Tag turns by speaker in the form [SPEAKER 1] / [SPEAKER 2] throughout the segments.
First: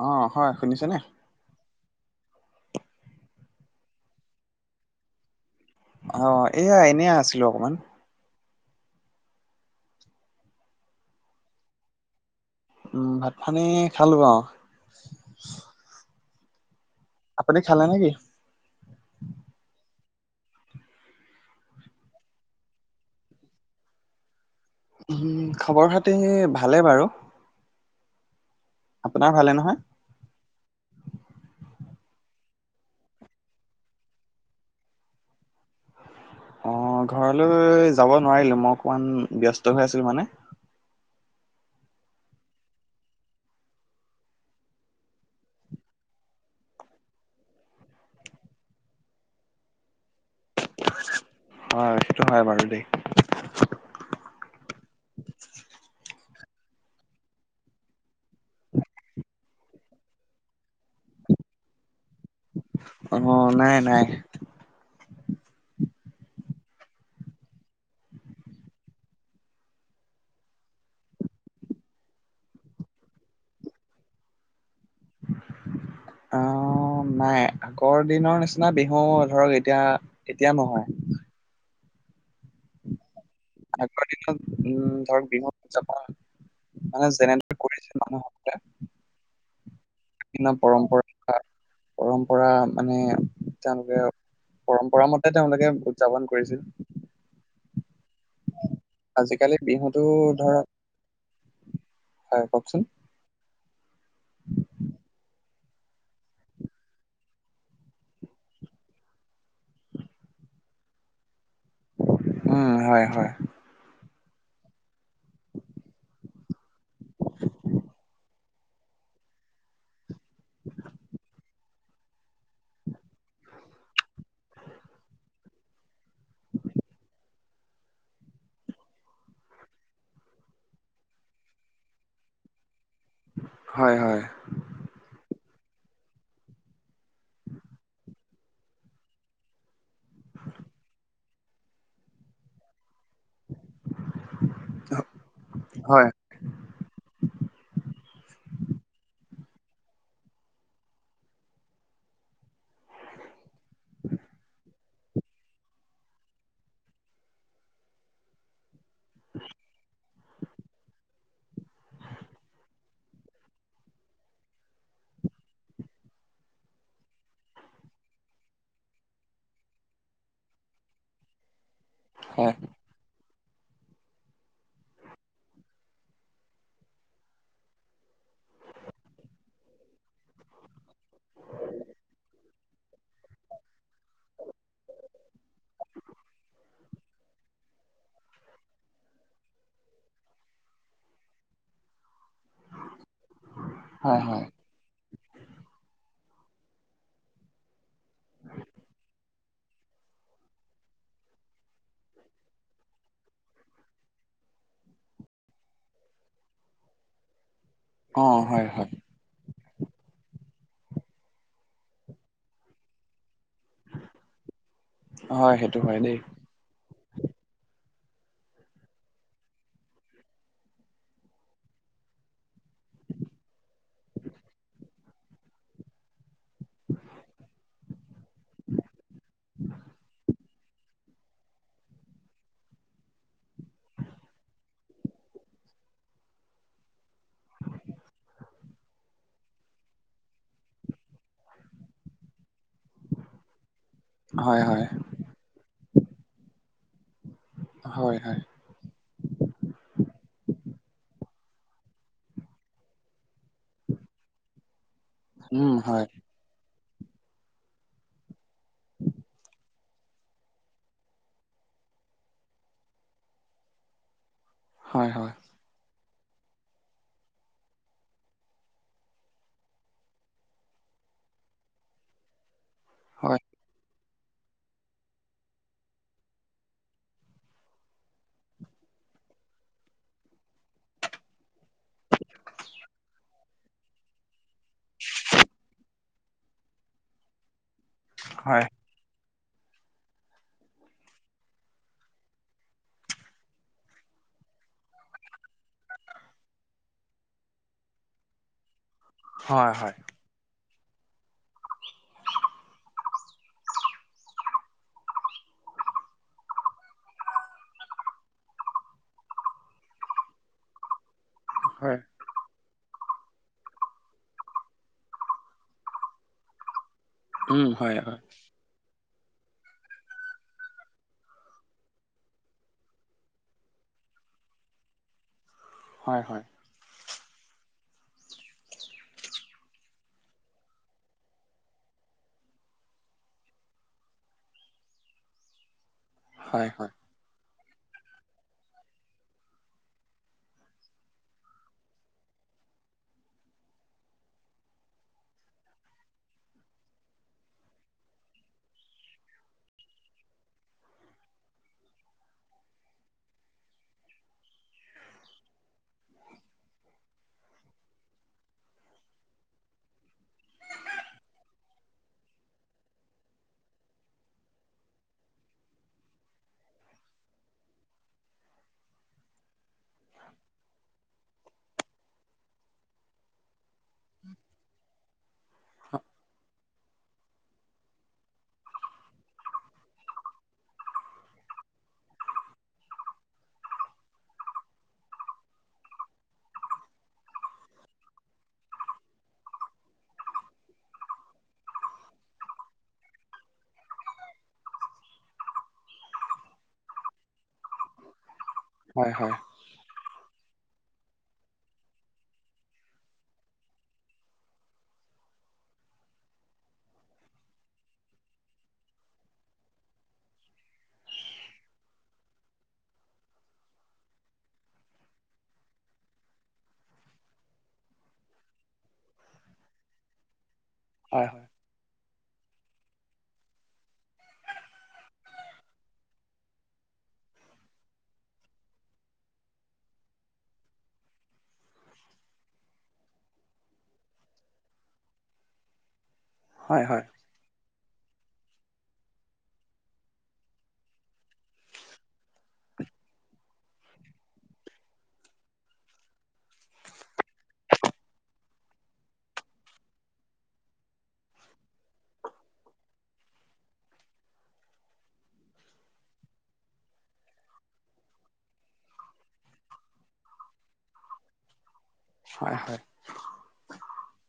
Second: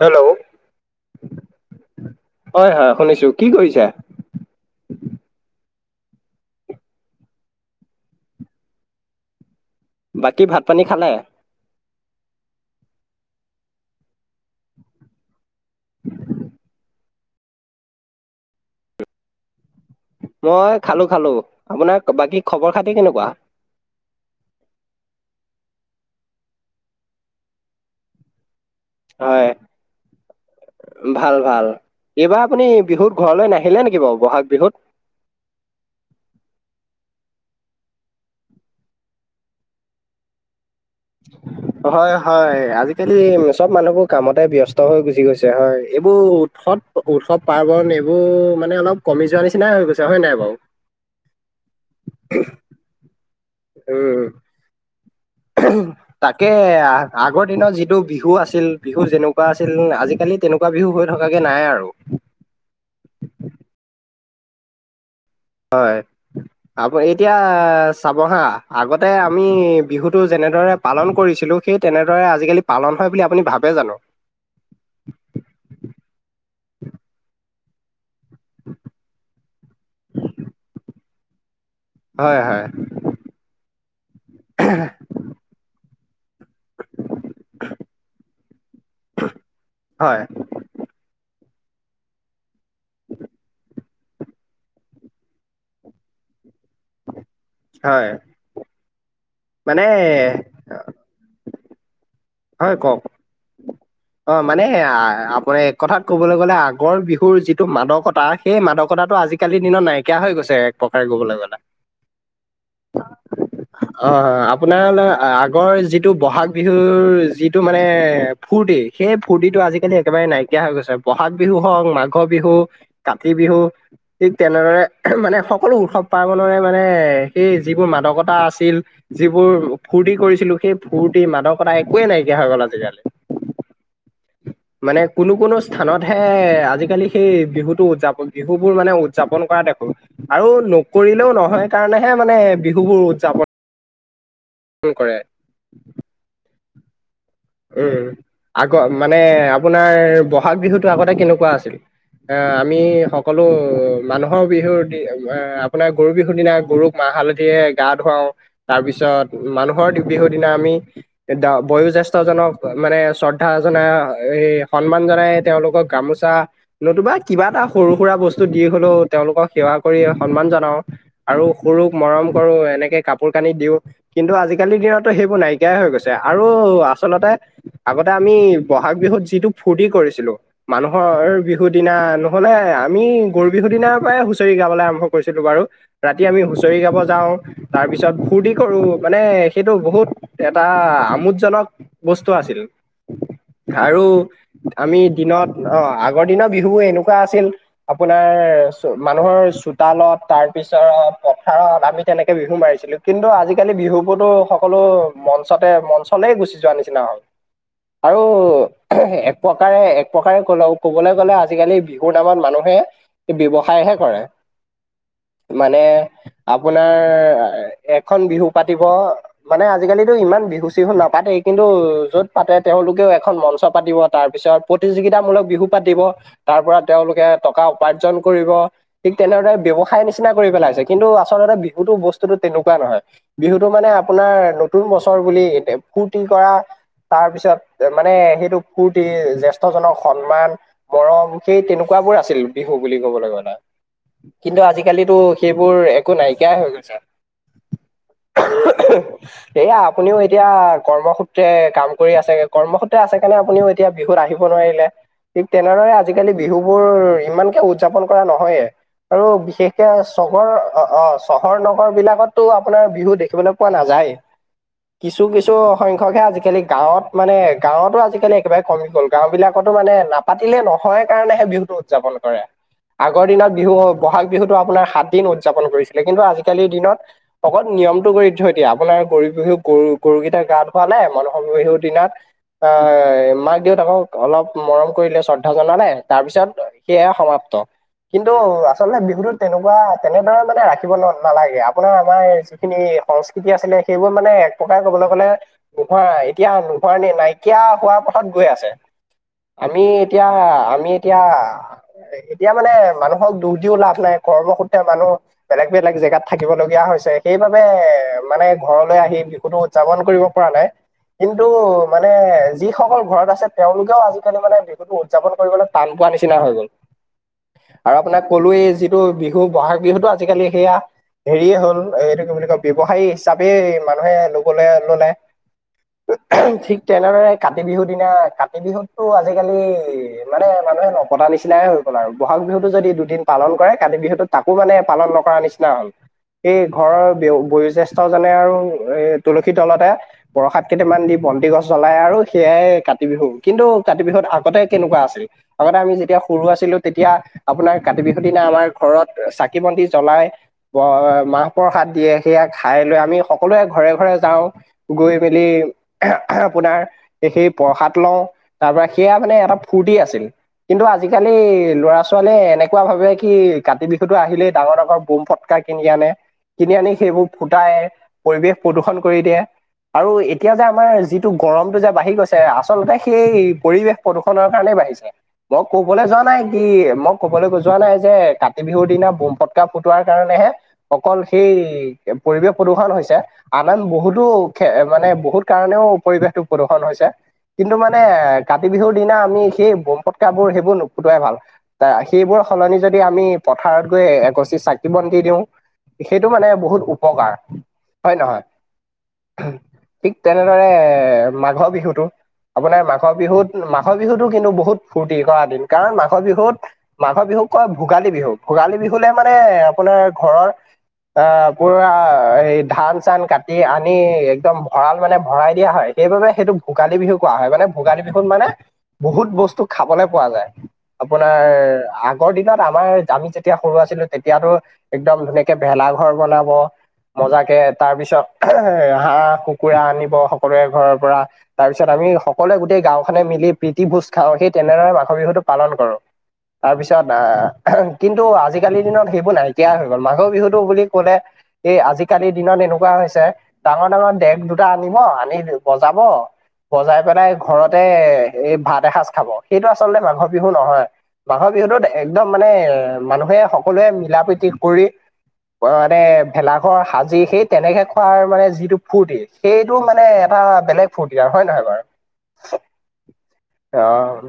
[SPEAKER 1] Hello
[SPEAKER 2] অ' হয় শুনিছানে?
[SPEAKER 1] হয় হয় শুনিছো। কি কৰিছা?
[SPEAKER 2] অ' এয়া এনে আছিলো অকমান।
[SPEAKER 1] বাকী ভাত পানী খালে?
[SPEAKER 2] উম, ভাত পানি খালোঁ আৰু। আপুনি খালে নে কি?
[SPEAKER 1] মই খালো খালো, আপোনাৰ বাকী খবৰ খাতি কেনেকুৱা?
[SPEAKER 2] উম খবৰ খাতি ভালে বাৰু। আপোনাৰ
[SPEAKER 1] হয়।
[SPEAKER 2] ভালে নহয়
[SPEAKER 1] ভাল ভাল এইবাৰ আপুনি বিহুত ঘৰলৈ নাহিলে নেকি বাৰু ব'হাগ বিহুত।
[SPEAKER 2] অ' ঘৰলৈ যাব নোৱাৰিলো মই অকমান ব্যস্ত হৈ আছিলো মানে। [inaudible]
[SPEAKER 1] হয় হয়, আজিকালি চব মানুহবোৰ কামতে ব্যস্ত হৈ গুচি গৈছে হয় এইবোৰ উৎসৱ পাৰ্বণ এইবোৰ মানে অলপ কমি যোৱা নিচিনাই হৈ গৈছে হয় নাই বাৰু?
[SPEAKER 2] হয় সেইটো হয় বাৰু দেই।
[SPEAKER 1] উম। তাকে আগৰ দিনত যিটো বিহু আছিল বিহু যেনেকুৱা আছিল আজিকালিত তেনেকুৱা বিহু হৈ থকাগে নাই আৰু।
[SPEAKER 2] অ', নাই নাই। [inaudible]
[SPEAKER 1] অ' এতিয়া চাব হা আগতে আমি বিহুতটো যেনেদৰে পালন কৰিছিলোঁ, সেই তেনেদৰে আজিকালি পালন হয় বুলি আপুনি ভাবে জানো?
[SPEAKER 2] অ' নাই। আগৰ দিনৰ নিচিনা বিহু ধৰক, এতিয়া এতিয়া নহয়।
[SPEAKER 1] হয় হয়।
[SPEAKER 2] আগৰ দিনত উম ধৰক বিহুত উতযাপন মানে যেনে কৰিছে মানুহসকলে
[SPEAKER 1] হয়
[SPEAKER 2] বিভিন্ন পৰম্পৰা পৰম্পৰা মানে তেওঁলোকে পৰম্পৰা মতে তেওঁলোকে উদযাপন কৰিছিল।
[SPEAKER 1] হয়।
[SPEAKER 2] আজিকালি
[SPEAKER 1] মানে
[SPEAKER 2] বিহুতো ধৰক
[SPEAKER 1] হয়, কওঁক।
[SPEAKER 2] [inaudible]
[SPEAKER 1] অ', মানে আপোনাৰ এক কথাত ক'বলৈ গ'লে আগৰ বিহুৰ যিটো মাদকতা সেই মাদকতাটো আজিকালিৰ দিনত নাইকিয়া হৈ গৈছে এক প্ৰকাৰে ক'বলৈ গলে।
[SPEAKER 2] উম, হয় হয়।
[SPEAKER 1] অ', আপোনাৰ আগৰ যিটো বহাগ বিহুৰ যিটো মানে ফূৰ্তি সেই ফূৰ্তিটো আজিকালি একেবাৰে নাইকিয়া হৈ গৈছে, বহাগ বিহু হওক মাগ মাঘ বিহু, কাতি বিহু ঠিক তেনেদৰে মানে সক সকলো উৎসৱ পাৰ্বণৰে মানে সেই যিবোৰ মাদকতা আছিল। যিবোৰ ফূৰ্তি কৰিছিলো, সেই ফূৰ্তি, মাদকতা একোৱেই নাইকিয়া হৈ গ'ল আজিকালি।
[SPEAKER 2] হয় হয়।
[SPEAKER 1] মানে কোনো কোনো স্থানত হে আজিকালি সেই বিহুতটো উদযাপন বিহু বোৰ মানে উ উদযাপন কৰা দেখো আৰু নকৰিলেও নহয় কাৰণেহে মানে বিহু বোৰ উদযাপন পন কৰে।
[SPEAKER 2] হয়।
[SPEAKER 1] উম, আগৰ মানে আপোনাৰ বহাগ বিহুতটো আগতে কেনেকুৱা আছিল। এ আমি সকলো মানুহৰ বিহুত আপোনাৰ গৰু বিহুৰ দিনা গৰুক মাহ হালধিৰে গা ধুৱাও। তাৰপিছত মানুহৰ বিহুৰ দিনা আমি বয়োজ্যেষ্ঠজনক মানে শ্ৰদ্ধা জনা এই সন্মান জনাই তেওঁলোকক গামোচা নতুবা কিবা এটা সৰু সুৰা বস্তু দি হলেও তেওঁলোকক সেৱা কৰি সন্মান জনাও। আৰু সৰুক মৰম কৰো
[SPEAKER 2] হয়
[SPEAKER 1] এনেকে কাপোৰ কানি দিও, কিন্তু আজিকালিৰ দিনততো সেইবোৰ নাইকিয়াই হৈ গৈছে আৰু আচলতে, আগতে আমি বহাগ বিহুত যিটো ফূৰ্তি কৰিছিলো। মানুহৰ বিহু দিনা ন'হলে, আমি গৰু বিহু দিনাৰ পৰাই হুঁচৰি গাবলৈ আৰম্ভ কৰিছিলো বাৰু। ৰাতি আমি হুঁচৰি গাব যাওঁ। তাৰ পিছত ফূৰ্তি কৰো মানে, সেইটো বহুত এটা আমোদজনক বস্তু আছিল আৰু
[SPEAKER 2] হয় হয়
[SPEAKER 1] আমি দিনত অ আগৰ দিনৰ বিহু এনেকুৱা আছিল আপোনাৰ মানুহৰ চোতালত তাৰপিছত পথাৰত আমি তেনেকৈ বিহু মাৰিছিলোঁ, কিন্তু আজিকালি বিহুবোৰতো সকলো মঞ্চতে মঞ্চলেই গুচি যোৱা নিচিনা হ'ল। আৰু
[SPEAKER 2] অ হয় হয়
[SPEAKER 1] প্ৰকাৰে এক প্ৰকাৰে কলে কবলৈ গ'লে আজিকালি বিহুৰ নামত মানুহে ব্যৱসায় সাইহে কৰে।
[SPEAKER 2] হয়
[SPEAKER 1] মানে
[SPEAKER 2] সেইটো হয় দেই
[SPEAKER 1] আপোনাৰ এখন বিহু পাতিব। মানে, আজিকালিতো ইমান বিহু চিহু নাপাতেই। কিন্তু যত পাতে তেওঁলোকেও এখন মঞ্চ পাতিব, তাৰ পিছত প্ৰতিযোগিতামূলক বিহু পাতিব। তাৰ পৰা তেওঁলোকে টকা উপাৰ্জন কৰিব। ঠিক তেনেদৰে ব্যৱসায় নিচিনা কৰি পেলাইছে। কিন্তু আচলতে বিহুতো বস্তুতো তেনেকুৱা নহয়। বিহুটো মানে আপোনাৰ নতুন বছৰ বুলি এয়া ফূৰ্তি কৰা তাৰ পিছত মানে, সেইটো ফূৰ্তি জ্যেষ্ঠজনক সন্মান মৰম সেই তেনেকুৱা বোৰ আছিল বিহু বুলি ক'বলৈ গ'লে।
[SPEAKER 2] হয়
[SPEAKER 1] কিন্তু
[SPEAKER 2] হয়
[SPEAKER 1] আজিকালিতো সেইবোৰ একো নাইকিয়াই হৈ গৈছে।
[SPEAKER 2] হয় হয়।
[SPEAKER 1] এইয়া আপুনিও এতিয়া কৰ্মসূত্ৰে কাম কৰি আছে। কৰ্মসূত্ৰে আছে কাৰণে আপুনিও এতিয়া বিহুত আহিব নোৱাৰিলে ঠিক
[SPEAKER 2] উম
[SPEAKER 1] তেনেদৰে
[SPEAKER 2] হয়
[SPEAKER 1] আজিকালি বিহু বোৰ ইমানকে উদযাপন কৰা নহয়ে। আৰু বিশেষকে চহৰ অ', অ' চহৰ নগৰ বিলাকততো আপোনাৰ বিহু দেখিবলৈ পোৱা নাযায়।
[SPEAKER 2] হয়
[SPEAKER 1] কিছু
[SPEAKER 2] হয়
[SPEAKER 1] কিছু কিছু সংখ্যকহে আজিকালি গাঁৱত মানে, গাঁৱতো আজিকালি একেবাৰে কমি গ'ল গাঁও বিলাকতো মানে না পাতিলে নহয় কাৰণেহে বিহুতটো উদযাপন কৰে। আগৰ
[SPEAKER 2] হয়
[SPEAKER 1] দিনত বিহু বহাগ বিহুতটো আপোনাৰ সাত দিন উদযাপন কৰিছিলে কিন্তু আজিকালিৰ দিনত অকল নিয়মতটো কৰি থৈ দিয়ে আপোনাৰ গৰু বিহু গৰু গৰুকেইটাক গা ধোৱা নাই মানসৰ বিহুৰ দিনাত আহ মাক দেউতাকক অলপ মৰম কৰিলে শ্ৰদ্ধা জনোৱা নাই তাৰপিছত সেয়ে সমাপ্ত। কিন্তু
[SPEAKER 2] হয়
[SPEAKER 1] আচলতে বিহুতোত তেনেকুৱা তেনেদৰে মানে ৰাখিব নালাগে আপোনাৰ আমাৰ যিখিনি সংস্কৃতি আছিলে সেইবোৰ মানে প্ৰকাৰে কবলৈ গলে নোহোৱা এতিয়া নোহোৱা ন নাইকিয়া হোৱাৰ পথত গৈ আছে।
[SPEAKER 2] হয়
[SPEAKER 1] আমি
[SPEAKER 2] হয়
[SPEAKER 1] এতিয়া আমি এতিয়া এতিয়া মানে মানুহক দুখ দিও লাভ নাই। কৰ্মসূত্ৰে মানুহ বেলেগ বেলেগ জেগাত থাকিব লগীয়া হৈছে। সেইবাবে মানে ঘৰলৈ আহি কোনো উদযাপন কৰিব পৰা নাই। কিন্তু
[SPEAKER 2] হয়
[SPEAKER 1] মানে যিসকল ঘৰত আছে তেওঁলোকেও আজিকালি মানে বিহুতটো উদযাপন কৰিবলৈ টান পোৱা নিচিনা হৈ গ'ল।
[SPEAKER 2] উম হয়
[SPEAKER 1] আৰু
[SPEAKER 2] হয়
[SPEAKER 1] আপোনাক কলোয়েই যিটো বিহু বহাগ বিহুটো আজিকালি সেয়া হেৰিয়ে হ'ল এইটো কি বুলি কয় ব্যৱসায়ী হিচাপে মানুহে লবলে ললে
[SPEAKER 2] হয় হয়
[SPEAKER 1] ঠিক তেনেদৰে কাতি বিহুৰ দিনা কাতি বিহুতো, আজিকালি মানে মানুহে নপটা নিচিনাই হৈছে। বহাগ বিহুটো যদি দুদিন পালন কৰে, কাতি বিহুতো তাকো মানে পালন নকৰাৰ নিচিনা হ'ল। এই
[SPEAKER 2] হয় হয়
[SPEAKER 1] ঘৰৰ বয়োজ্যেষ্ঠজনে আৰু এ তুলসী তলতে বৰসাত কেইটামান দি বন্তি গছ জ্বলাই আৰু সেয়াই কাতি বিহু কিন্তু কাতি বিহুত আগতে কেনেকুৱা আছিল আগতে আমি যেতিয়া সৰু আছিলো তেতিয়া আপোনাৰ কাতি বিহুৰ দিনা আমাৰ ঘৰত চাকি বন্তি জ্বলাই। মাহ প্ৰসাদ দিয়ে সেয়া খাই লৈ আমি সকলোৱে ঘৰে ঘৰে যাওঁ গৈ মেলি আপোনাৰ সেই প্ৰসাদ লওঁ তাৰ পৰা সেয়া মানে এটা ফূৰ্তি আছিল। কিন্তু আজিকালি ল'ৰা ছোৱালীয়ে এনেকুৱা ভাবে কি কাতি বিহুতো আহিলেই ডাঙৰ ডাঙৰ বোম ফট ফুটুকা কিনি আনে কিনি আনি সেইবোৰ ফুটাই পৰিৱেশ প্ৰদূষণ কৰি দিয়ে আৰু এতিয়া যে আমাৰ যিটো গৰমটো যে বাঢ়ি গৈছে আচলতে সেই পৰিৱেশ প্ৰদূষণৰ কাৰণেই বাঢ়িছে মই ক'বলৈ যোৱা নাই কি মোক ক'বলৈ যোৱা নাই যে কাতি বিহুৰ দিনা বোম ফটকা ফুটোৱাৰ কাৰণেহে অকল সেই পৰিৱেশ প্ৰদূষণ হৈছে। আমাৰ বহুতো মানে বহুত কাৰণেও পৰিৱেশটো প্ৰদূষণ হৈছে। কিন্তু মানে কাতি বিহুৰ দিনা আমি সেই বম ফটকাবোৰ সেইবোৰ নুফুটোৱাই ভাল। সেইবোৰ সলনি যদি আমি পথাৰত গৈ এগছি চাকি বন্তি দিওঁ সেইটো মানে বহুত উপকাৰ হয় নহয়।
[SPEAKER 2] হয় হয়।
[SPEAKER 1] ঠিক তেনেদৰে মাঘৰ বিহুটোত আপোনাৰ মাঘৰ বিহুত মাঘ বিহুতো কিন্তু বহুত ফূুৰ্তি কৰা দিন কাৰণ মাঘৰ বিহুত মাঘৰ বিহুক কয় ভোগালী বিহু। ভোগালী বিহুলে মানে আপোনাৰ ঘৰৰ অ, পুৰা এই ধান চান কাটি এ আনি একদম ভঁৰাল মানে ভৰাই দিয়া হয়, সেইবাবে সেইটোক ভোগালী বিহু কোৱা হয়। মানে ভোগালী বিহুত মানে, বহুত বস্তু খাবলে পোৱা যায়
[SPEAKER 2] হয়
[SPEAKER 1] আপোনাৰ আগ আগৰ দিনত আমাৰ, আমি যেতিয়া সৰু আছিলো তেতিয়াতো একদম ধুনীয়াকে ভেলা ঘৰ বনাব। মজাকে তাৰ পিছত
[SPEAKER 2] [inaudible]
[SPEAKER 1] হাঁহ, কুকুৰা আনিব সকলোৱে ঘৰৰ পৰা তাৰ পিছত আমি সকলোৱে গোটেই গাওখনে মিলি প্ৰীতি ভোজ খাওঁ, সেই তেনেদৰে মাঘৰ বিহুটো পালন কৰোঁ।
[SPEAKER 2] [inaudible]
[SPEAKER 1] তাৰপিছত আহ কিন্তু আজিকালিৰ দিনত সেইবোৰ নাইকিয়া হৈ গ'ল। মাঘৰ বিহুটো বুলি কলে, এই আজিকালিৰ দিনত এনেকুৱা হৈছে ডাঙৰ ডাঙৰ দেক দুটাত উম আনি দিও বজাব বজাই। মাঘৰ বিহুটোত একদম মানে মানুহে সকলোৱে মিলা প্ৰতি কৰি। অ মানে ভেলাঘৰ সাজি সেই তেনেকে খোৱাৰ মানে যিটো ফূৰ্তি, সেইটো মানে এটা বেলেগ ফূৰ্তি আৰু হয নে নহয় বাৰু?
[SPEAKER 2] হয় হয়।
[SPEAKER 1] অ,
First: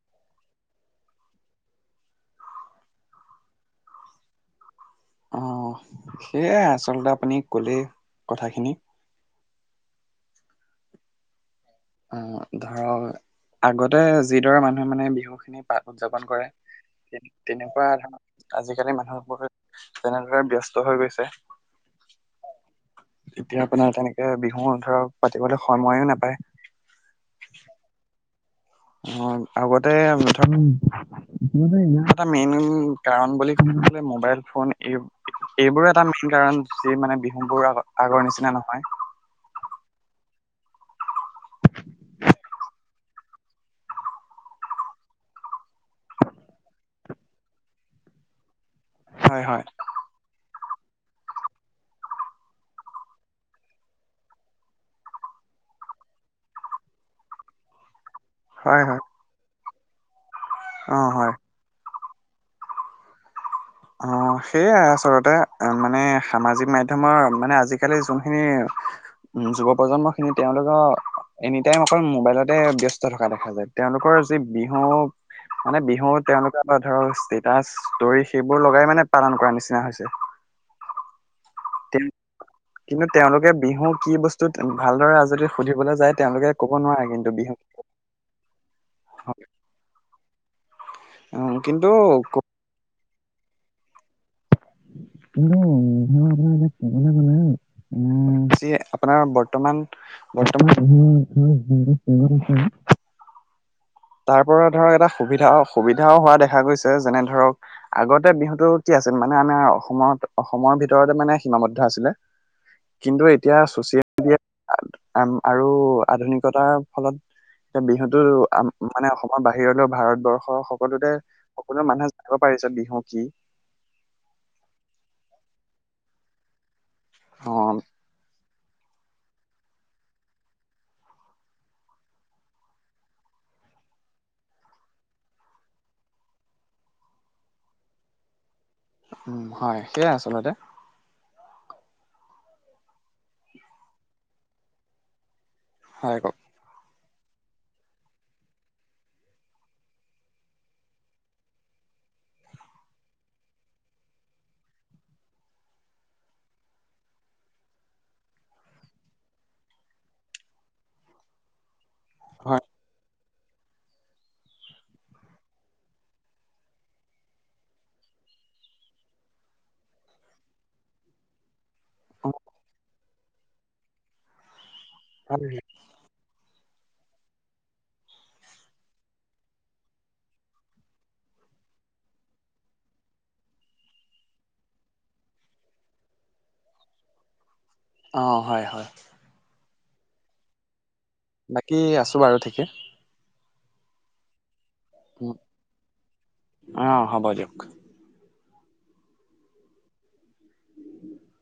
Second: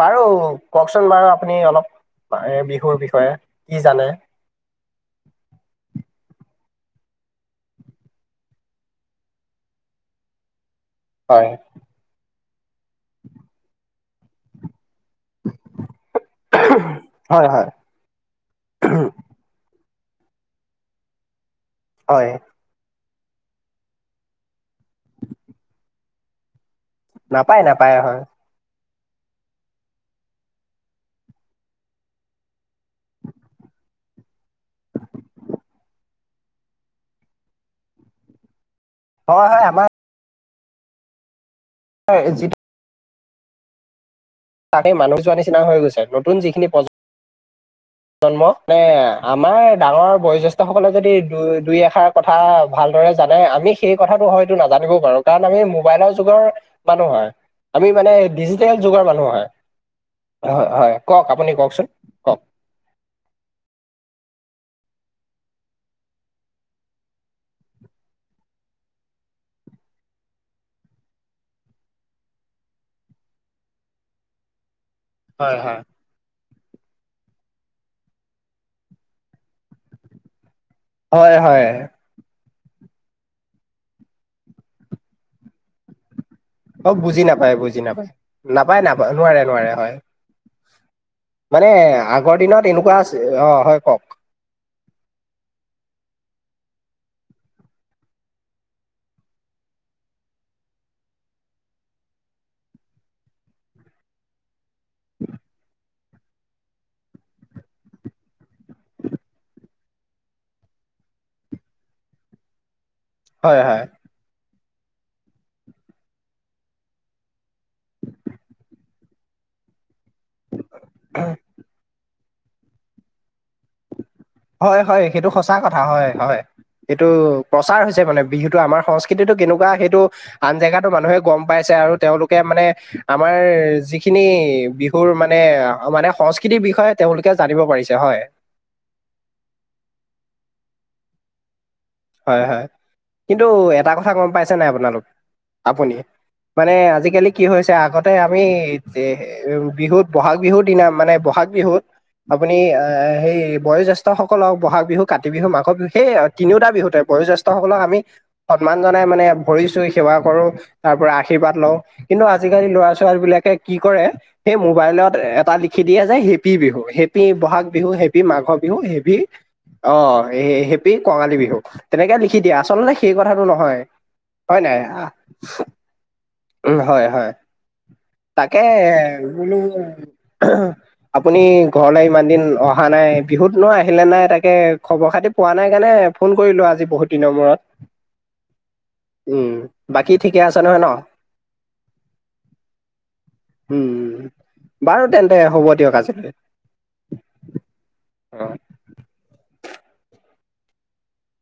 [SPEAKER 1] বাৰু কওকচোন বাৰু আপুনি অলপ। এ, বিহুৰ বিষয়ে কি জানে?
[SPEAKER 2] অ সেয়াই আচলতে আপুনি ক'লেই কথাখিনি।
[SPEAKER 1] হয়
[SPEAKER 2] অ, ধৰক আগতে যিদৰে মানুহে মানে বিহুখিনি পাতি উদযাপন কৰে।
[SPEAKER 1] হয়, হয়,
[SPEAKER 2] তেনেকুৱা ধৰক আজিকালি মানুহবোৰ যেনেদৰে ব্যস্ত হৈ গৈছে।
[SPEAKER 1] হয়।
[SPEAKER 2] এতিয়া আপোনাৰ তেনেকেবিহুও ধৰক পাতিবলে সময়ো নাপায়।
[SPEAKER 1] নাপায় নাপায় হয়।
[SPEAKER 2] অ, আগতে মুথত ইও এটা মেইন কাৰণ বুলি কব হলে মোবাইল ফোন এই এইবোৰ এটা মেইন কাৰণ যি মানে বিহুবোৰআগৰ নিচিনা নহয়।
[SPEAKER 1] হয় হয় আমাৰ। হয়, যিটো। তাকেই মানুহ যোৱা নিচিনা হৈ গৈছে নতুন যিখিনি প্ৰজে জন্ম মানে
[SPEAKER 2] হয়
[SPEAKER 1] আমাৰ
[SPEAKER 2] হয়
[SPEAKER 1] ডাঙৰ বয়োজ্যেষ্ঠ। সকলে যদি দুই এষাৰ কথা ভালদৰে জানে, আমি সেই কথাটো হয়তো নাজানিবও পাৰো। কাৰণ আমি মোবাইলৰ যুগৰ মানুহ হয় আমি মানে, ডিজিটেল যুগৰ মানুহ হয়, হয় হয় কওক আপুনি কওকচোন কওক।
[SPEAKER 2] অ, সেইয়াই আচলতে মানে সামাজিক মাধ্যমৰ মানে আজিকালি যোনখিনি, উম, যুৱ প্ৰজন্মখিনি তেওঁলোকৰ এনিটাইম অকল মোবাইলতে ব্যস্ত থকা দেখা যায়, তেওঁলোকৰ যি বিহু,
[SPEAKER 1] হয়, হয়।
[SPEAKER 2] মানে বিহু তেওঁলোকে ধৰক ষ্টেটাচ দি, সেইবোৰ লগাই মানে পালন কৰা নিচিনা হৈছে।
[SPEAKER 1] হয় হয়।
[SPEAKER 2] তে কিন্তু তেওঁলোকে বিহু কি বস্তু, ভালদৰে যদি সুধিবলৈ যায় তেওঁলোকে, ক'ব
[SPEAKER 1] অ,
[SPEAKER 2] নোৱাৰে
[SPEAKER 1] বুজি
[SPEAKER 2] কিন্তু
[SPEAKER 1] নাপায়,
[SPEAKER 2] বিহু,
[SPEAKER 1] বুজি নাপায়, নাপায় নাপায়নোৱাৰে নোৱাৰে হয়।
[SPEAKER 2] উম
[SPEAKER 1] মানে
[SPEAKER 2] কিন্তু
[SPEAKER 1] আগৰ দিনত এনেকুৱা আছিল, অ হয় কওক,
[SPEAKER 2] [unintelligible] উম, চে আপোনাৰ বৰ্তমান বৰ্তমান [inaudible] তাৰ পৰা ধৰক এটা সুবিধা সুবিধাও হোৱা দেখা গৈছে যেনে ধৰক আগতে বিহুটো কি আছিল মানে আনে অসমত অসমৰ ভিতৰতে মানে সীমাবদ্ধ আছিলে। কিন্তু এতিয়া
[SPEAKER 1] হয়, হয়।
[SPEAKER 2] চচিয়েল [unintelligible] আৰু আধুনিকতাৰ ফলত এতিয়া বিহুতো মানে অসমৰ বাহিৰলৈ ভাৰতবৰ্ষৰ সকলোতে সকলো মানুহে জানিব পাৰিছে বিহু কি।
[SPEAKER 1] হয় হয় সেইটো সঁচা কথা হয় হয় এইটো
[SPEAKER 2] অ
[SPEAKER 1] প্ৰচাৰ হৈছে মানে। বিহুটো আমাৰ সংস্কৃতিটো কেনেকুৱা সেইটো আন জেগাতো মানুহে গম পাইছে আৰু তেওঁলোকে মানে আমাৰ যিখিনি বিহু তোৰ মানে মানে সংস্কৃতিৰ বিষয়ে তেওঁলোকে জানিব পাৰিছে হয়।
[SPEAKER 2] উম, হয় সেইয়াই আচলতে।
[SPEAKER 1] হয়, হয়, কিন্তু এটা কথা গম পাইছে নাই আপোনালোক আপুনি
[SPEAKER 2] হয় কওক
[SPEAKER 1] মানে আজিকালি কি হৈছে আগতে আমি এ উম, বিহুত বহাগ বিহুৰ দিনা মানে ব'হাগ বিহুত আপুনি এ হেই বয়োজেষ্ঠ সকলক ব'হাগ বিহু কাতি বিহু মাঘৰ বিহু সেই তিনিওটা বিহুত বয়োজেষ্ঠসকলক আমি সন্মান জনাই মানে ভৰি চুই সেৱা কৰো তাৰ পৰা আশীৰ্বাদ লওঁ। কিন্তু
[SPEAKER 2] হয়
[SPEAKER 1] আজিকালি লৰা ছোৱালী বিলাকে কি কৰে সেই মোবাইলত এটা লিখি দিয়ে যে happy Bihu happy Bohag Bihu happy মাঘৰ বিহু হেপি অ', হেপী কঙালী বিহু তেনেকে লিখি দিয়া আচলতে সেই কথাটো নহয়। হয় নাই?
[SPEAKER 2] হয়।
[SPEAKER 1] উম, হয় হয় তাকে বোলো আপুনি ঘৰলৈ ইমান দিন অহা নাই বিহুত ন আহিলে নাই তাকে খবৰ খাতি পোৱা নাই কাৰণে ফোন কৰিলো আজি বহুত দিনৰ মূৰত।
[SPEAKER 2] অ', হয়, হয়।
[SPEAKER 1] উম, বাকী ঠিকে আছে নহয় ন?
[SPEAKER 2] বাকী আছোঁ বাৰু ঠিকে।
[SPEAKER 1] উম। বাৰু
[SPEAKER 2] উম,
[SPEAKER 1] তেন্তে হ'ব দিয়ক আজিলৈ।
[SPEAKER 2] অ হ'ব দিয়ক
[SPEAKER 1] অ',
[SPEAKER 2] [inaudible]